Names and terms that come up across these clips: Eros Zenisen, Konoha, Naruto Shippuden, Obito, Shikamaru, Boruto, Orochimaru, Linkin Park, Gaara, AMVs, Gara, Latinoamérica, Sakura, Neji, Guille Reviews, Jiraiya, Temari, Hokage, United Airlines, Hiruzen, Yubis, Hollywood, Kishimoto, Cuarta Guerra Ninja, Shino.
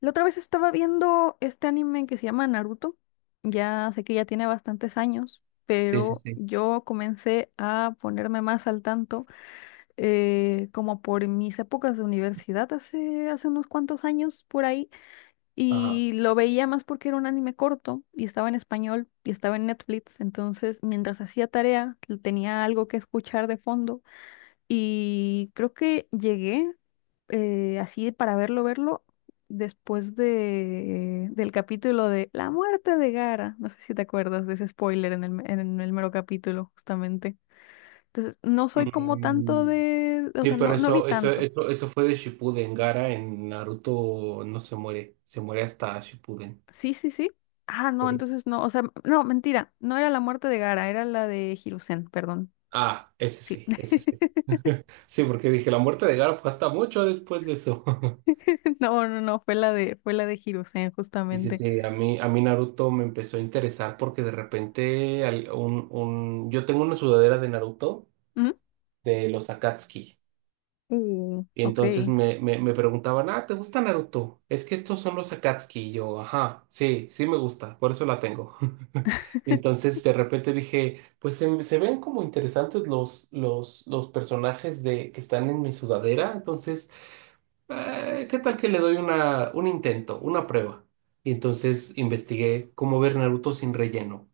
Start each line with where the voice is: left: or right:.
left: La otra vez estaba viendo este anime que se llama Naruto. Ya sé que ya tiene bastantes años,
right: Sí, sí,
left: pero
right: sí.
left: yo comencé a ponerme más al tanto como por mis épocas de universidad hace unos cuantos años por ahí.
right: Ajá.
left: Y lo veía más porque era un anime corto y estaba en español y estaba en Netflix. Entonces, mientras hacía tarea, tenía algo que escuchar de fondo y creo que llegué así para verlo, verlo, después del capítulo de La muerte de Gara. No sé si te acuerdas de ese spoiler en el mero capítulo, justamente. Entonces, no soy como tanto
right: Mm,
left: o
right: sí,
left: sea,
right: pero
left: no, no vi
right: eso, eso,
left: tanto.
right: eso, eso fue de Shippuden. Gara en Naruto no se muere, se muere hasta Shippuden.
left: Sí, sí, sí. Ah, no,
right: Sí.
left: entonces no, o sea, no, mentira, no era la muerte de Gara, era la de Hiruzen, perdón.
right: Ah, ese
left: Sí.
right: sí, ese sí. Sí, porque dije, la muerte de Gara fue hasta mucho después de eso.
left: No, no, no, fue la de Hiruzen,
right: Sí, sí,
left: justamente.
right: sí, a mí Naruto me empezó a interesar porque de repente yo tengo una sudadera de Naruto
left: Ujú.
right: de los Akatsuki. Y
left: Ok.
right: entonces me preguntaban, ah, ¿te gusta Naruto? Es que estos son los Akatsuki. Y yo, ajá, sí, sí me gusta, por eso la tengo. Y entonces de repente dije, pues se ven como interesantes los personajes que están en mi sudadera. Entonces, ¿qué tal que le doy un intento, una prueba? Y entonces investigué cómo ver Naruto sin relleno.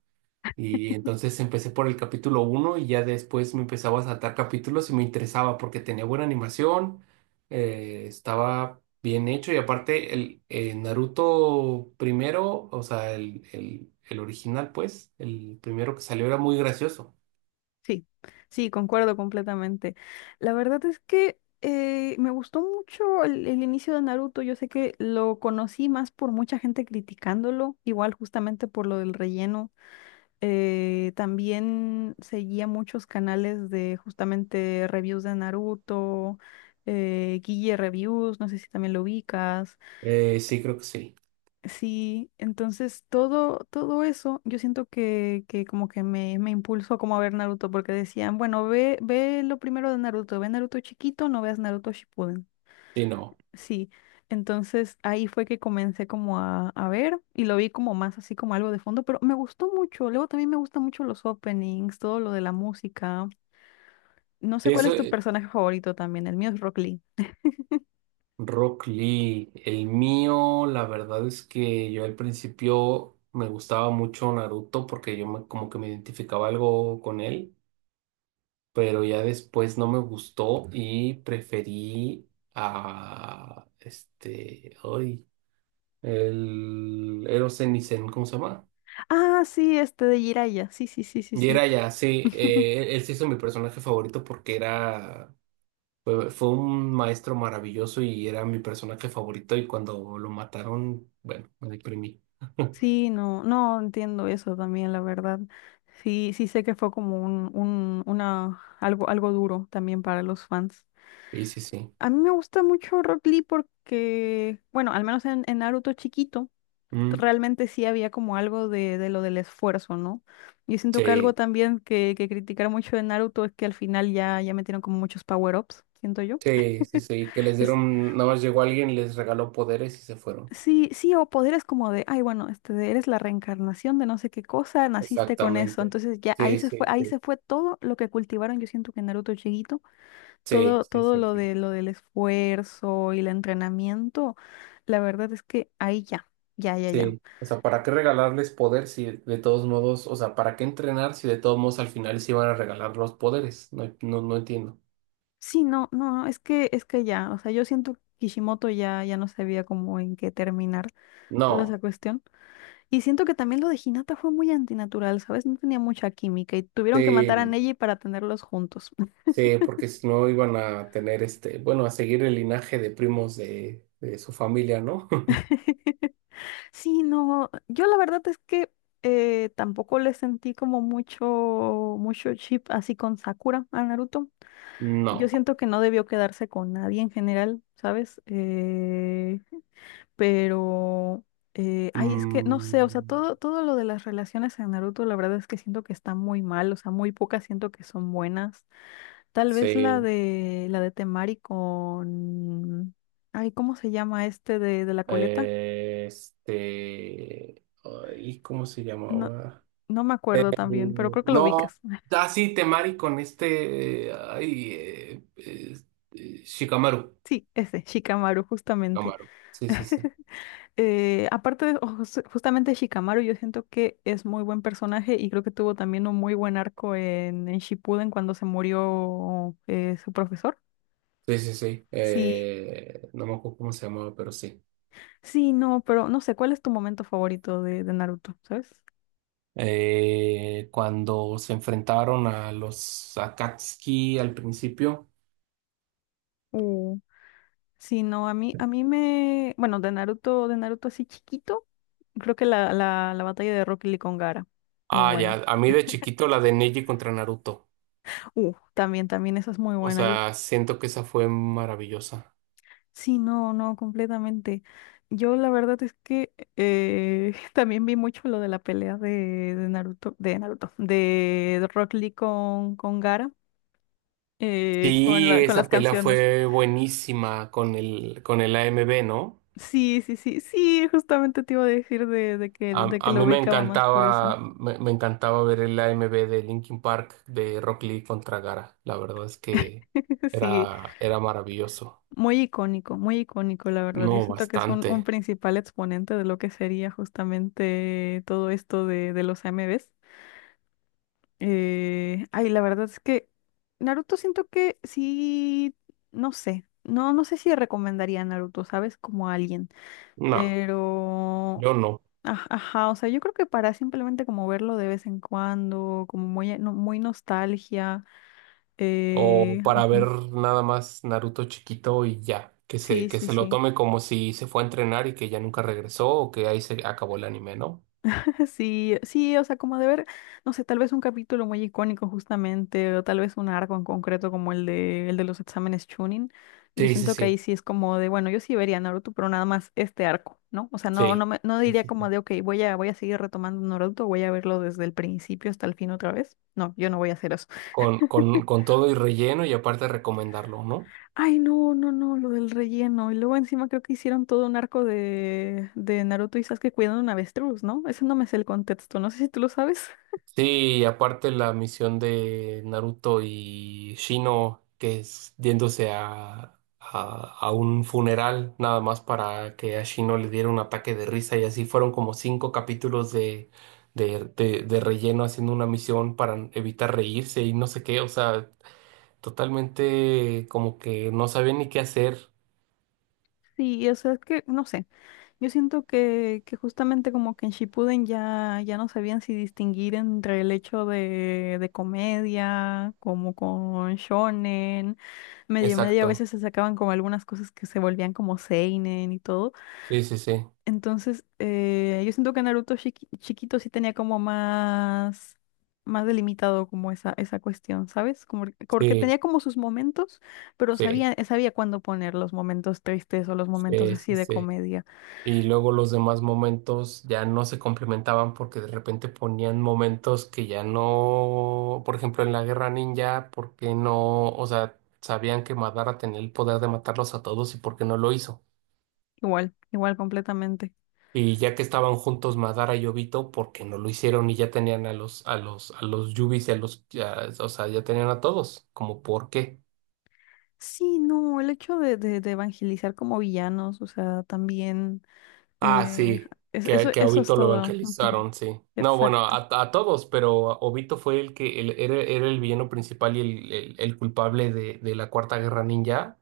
right: Y entonces empecé por el capítulo uno y ya después me empezaba a saltar capítulos y me interesaba porque tenía buena animación, estaba bien hecho y aparte el Naruto primero, o sea, el original pues, el primero que salió era muy gracioso.
left: Sí, sí, concuerdo completamente. La verdad es que me gustó mucho el inicio de Naruto. Yo sé que lo conocí más por mucha gente criticándolo, igual justamente por lo del relleno. También seguía muchos canales de justamente reviews de Naruto, Guille Reviews, no sé si también lo ubicas.
right: Sí, creo que sí.
left: Sí, entonces todo eso, yo siento que como que me impulsó como a ver Naruto, porque decían, bueno, ve, ve lo primero de Naruto, ve Naruto chiquito, no veas Naruto Shippuden.
right: Sí, no.
left: Sí, entonces ahí fue que comencé como a ver y lo vi como más así como algo de fondo, pero me gustó mucho. Luego también me gustan mucho los openings, todo lo de la música. No sé cuál
right: Eso,
left: es tu personaje favorito también, el mío es Rock Lee.
right: Rock Lee, el mío, la verdad es que yo al principio me gustaba mucho Naruto porque como que me identificaba algo con él. Pero ya después no me gustó y preferí a este, hoy, el Eros Zenisen, ¿cómo se llama?
left: Ah, sí, este de Jiraiya, sí, sí, sí,
right: Y
left: sí,
right: era ya, sí,
left: sí.
right: él se hizo mi personaje favorito porque era, fue un maestro maravilloso y era mi personaje favorito y cuando lo mataron, bueno, me deprimí.
left: Sí, no, no entiendo eso también, la verdad. Sí, sí sé que fue como una, algo duro también para los fans.
right: Y sí, sí.
left: A mí me gusta mucho Rock Lee porque, bueno, al menos en Naruto chiquito,
right: Mm,
left: realmente sí había como algo de lo del esfuerzo, ¿no? Yo siento que algo
right: sí,
left: también que criticar mucho de Naruto es que al final ya, ya metieron como muchos power-ups, siento yo.
right: sí, sí, sí, que les dieron, nada más llegó alguien, les regaló poderes y se fueron.
left: Sí, sí, o poderes como de, ay, bueno, este, eres la reencarnación de no sé qué cosa, naciste con eso.
right: Exactamente.
left: Entonces ya
right: Sí, sí,
left: ahí
right: sí.
left: se fue todo lo que cultivaron, yo siento que en Naruto chiquito,
right: Sí,
left: todo,
right: sí,
left: todo
right: sí,
left: lo
right: sí.
left: de lo del esfuerzo y el entrenamiento, la verdad es que ahí ya, ya, ya, ya.
right: Sí. O sea, ¿para qué regalarles poder si de todos modos, o sea, ¿para qué entrenar si de todos modos al final se iban a regalar los poderes? No, no, no entiendo.
left: Sí, no, no, no, es que ya, o sea, yo siento que Kishimoto ya, ya no sabía cómo en qué terminar toda
right: No,
left: esa cuestión. Y siento que también lo de Hinata fue muy antinatural, ¿sabes? No tenía mucha química y tuvieron que
right: sí,
left: matar a
right: no.
left: Neji para tenerlos juntos.
right: Sí, porque si no iban a tener este, bueno, a seguir el linaje de primos de su familia, ¿no?
left: Sí, no, yo la verdad es que tampoco le sentí como mucho, mucho chip así con Sakura a Naruto. Yo
right: No.
left: siento que no debió quedarse con nadie en general, ¿sabes? Pero, ay, es que no sé, o sea,
right: Mm,
left: todo lo de las relaciones en Naruto, la verdad es que siento que está muy mal, o sea, muy pocas siento que son buenas. Tal vez la
right: sí.
left: de, la de Temari con, ay, ¿cómo se llama este de la coleta?
right: ¿Cómo se
left: no
right: llamaba?
left: No me acuerdo también, pero creo que lo
right: No,
left: ubicas.
right: así Temari con este, Shikamaru.
left: Sí, ese, Shikamaru, justamente.
right: Shikamaru. Sí, sí, sí.
left: Aparte justamente Shikamaru, yo siento que es muy buen personaje y creo que tuvo también un muy buen arco en Shippuden cuando se murió su profesor.
right: Sí, sí, sí.
left: Sí,
right: No me acuerdo cómo se llamaba, pero sí.
left: sí, no, pero no sé, ¿cuál es tu momento favorito de Naruto, sabes?
right: Cuando se enfrentaron a los Akatsuki al principio.
left: Uh, sí, no, a mí me, bueno, de Naruto así chiquito, creo que la batalla de Rock Lee con Gaara, muy
right: Ah,
left: buena.
right: ya. A mí de chiquito la de Neji contra Naruto.
left: También, esa es muy
right: O
left: buena.
right: sea, siento que esa fue maravillosa.
left: Sí, no, no, completamente. Yo la verdad es que también vi mucho lo de la pelea de Rock Lee con Gaara,
right: Sí,
left: con las
right: esa pelea
left: canciones.
right: fue buenísima con con el AMB, ¿no?
left: Sí, sí, sí, sí, justamente te iba a decir de, de que, de que
right: A
left: lo
right: mí me
left: ubicaba más por eso.
right: encantaba, me encantaba ver el AMB de Linkin Park de Rock Lee contra Gara. La verdad es que
left: Sí,
right: era, era maravilloso.
left: muy icónico, la verdad. Yo
right: No,
left: siento que es un
right: bastante.
left: principal exponente de lo que sería justamente todo esto de los A M AMVs. Ay, la verdad es que Naruto siento que sí, no sé si recomendaría a Naruto, ¿sabes? Como a alguien,
right: No,
left: pero,
right: yo no.
left: ajá, o sea, yo creo que para simplemente como verlo de vez en cuando, como muy, no- muy nostalgia,
right: O para ver
left: ujú,
right: nada más Naruto chiquito y ya.
left: sí,
right: Que
left: sí,
right: se lo
left: sí.
right: tome como si se fue a entrenar y que ya nunca regresó o que ahí se acabó el anime, ¿no?
left: Sí, sí, o sea, como de ver, no sé, tal vez un capítulo muy icónico justamente, o tal vez un arco en concreto como el de los exámenes Chunin. Yo
right: Sí, sí,
left: siento que ahí
right: sí.
left: sí es como de, bueno, yo sí vería Naruto, pero nada más este arco, ¿no? O sea, no,
right: Sí.
left: no
right: Sí,
left: diría
right: sí, sí.
left: como de, ok, voy a seguir retomando Naruto, voy a verlo desde el principio hasta el fin otra vez. No, yo no voy a hacer eso.
right: Con todo y relleno y aparte recomendarlo, ¿no?
left: Ay, no, no, no, lo del relleno. Y luego encima creo que hicieron todo un arco de Naruto y Sasuke cuidando un avestruz, ¿no? Ese no me sé el contexto, no sé si tú lo sabes.
right: Sí, y aparte la misión de Naruto y Shino, que es yéndose a un funeral, nada más para que a Shino le diera un ataque de risa, y así fueron como cinco capítulos de relleno haciendo una misión para evitar reírse y no sé qué, o sea, totalmente como que no sabía ni qué hacer.
left: Sí, o sea, es que, no sé. Yo siento que justamente como que en Shippuden ya, ya no sabían si distinguir entre el hecho de comedia, como con shonen, medio medio a
right: Exacto.
left: veces se sacaban como algunas cosas que se volvían como seinen y todo.
right: Sí, sí, sí.
left: Entonces, yo siento que Naruto chiquito sí tenía como más delimitado como esa cuestión, ¿sabes? Como, porque
right: Sí,
left: tenía como sus momentos, pero
right: sí,
left: sabía cuándo poner los momentos tristes o los momentos
right: sí,
left: así
right: sí,
left: de
right: sí.
left: comedia.
right: Y luego los demás momentos ya no se complementaban porque de repente ponían momentos que ya no, por ejemplo, en la guerra ninja, ¿por qué no? O sea, sabían que Madara tenía el poder de matarlos a todos y por qué no lo hizo.
left: Igual, igual completamente.
right: Y ya que estaban juntos Madara y Obito, ¿por qué no lo hicieron? Y ya tenían a los, a los, a los Yubis y a los, ya- o sea, ya tenían a todos, como por qué.
left: Sí, no, el hecho de evangelizar como villanos, o sea, también
right: Ah,
left: eh,
right: sí, que a
left: eso es
right: Obito lo
left: todo. Ujú.
right: evangelizaron, sí. No, bueno,
left: Exacto.
right: a todos, pero Obito fue el que era, era el villano principal y el culpable de la Cuarta Guerra Ninja.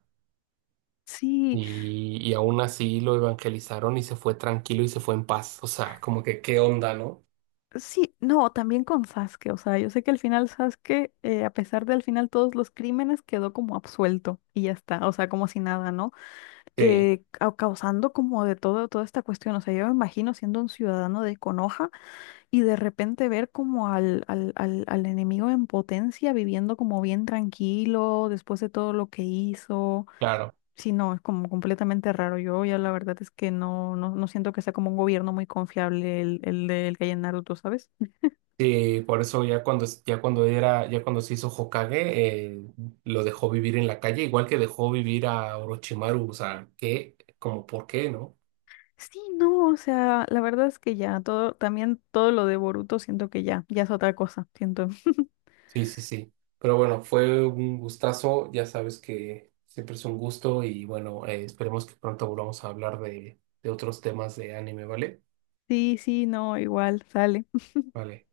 left: Sí,
right: Y aún así lo evangelizaron y se fue tranquilo y se fue en paz. O sea, como que qué onda, ¿no?
left: sí, no, también con Sasuke, o sea, yo sé que al final Sasuke, a pesar del final todos los crímenes, quedó como absuelto y ya está, o sea, como si nada, ¿no?
right: Sí,
left: Causando como de todo, toda esta cuestión, o sea, yo me imagino siendo un ciudadano de Konoha. Y de repente ver como al enemigo en potencia viviendo como bien tranquilo después de todo lo que hizo.
right: claro.
left: Sí, no, es como completamente raro. Yo ya la verdad es que no, no, no siento que sea como un gobierno muy confiable el que hay en Naruto, ¿sabes?
right: Sí, por eso ya cuando se hizo Hokage, lo dejó vivir en la calle, igual que dejó vivir a Orochimaru. O sea, ¿qué? Como, ¿por qué, no?
left: Sí, no, o sea, la verdad es que ya, todo, también todo lo de Boruto siento que ya, ya es otra cosa, siento.
right: Sí, sí, sí. Pero bueno, fue un gustazo. Ya sabes que siempre es un gusto y bueno, esperemos que pronto volvamos a hablar de otros temas de anime, ¿vale?
left: Sí, sí, no, igual, sale.
right: Vale.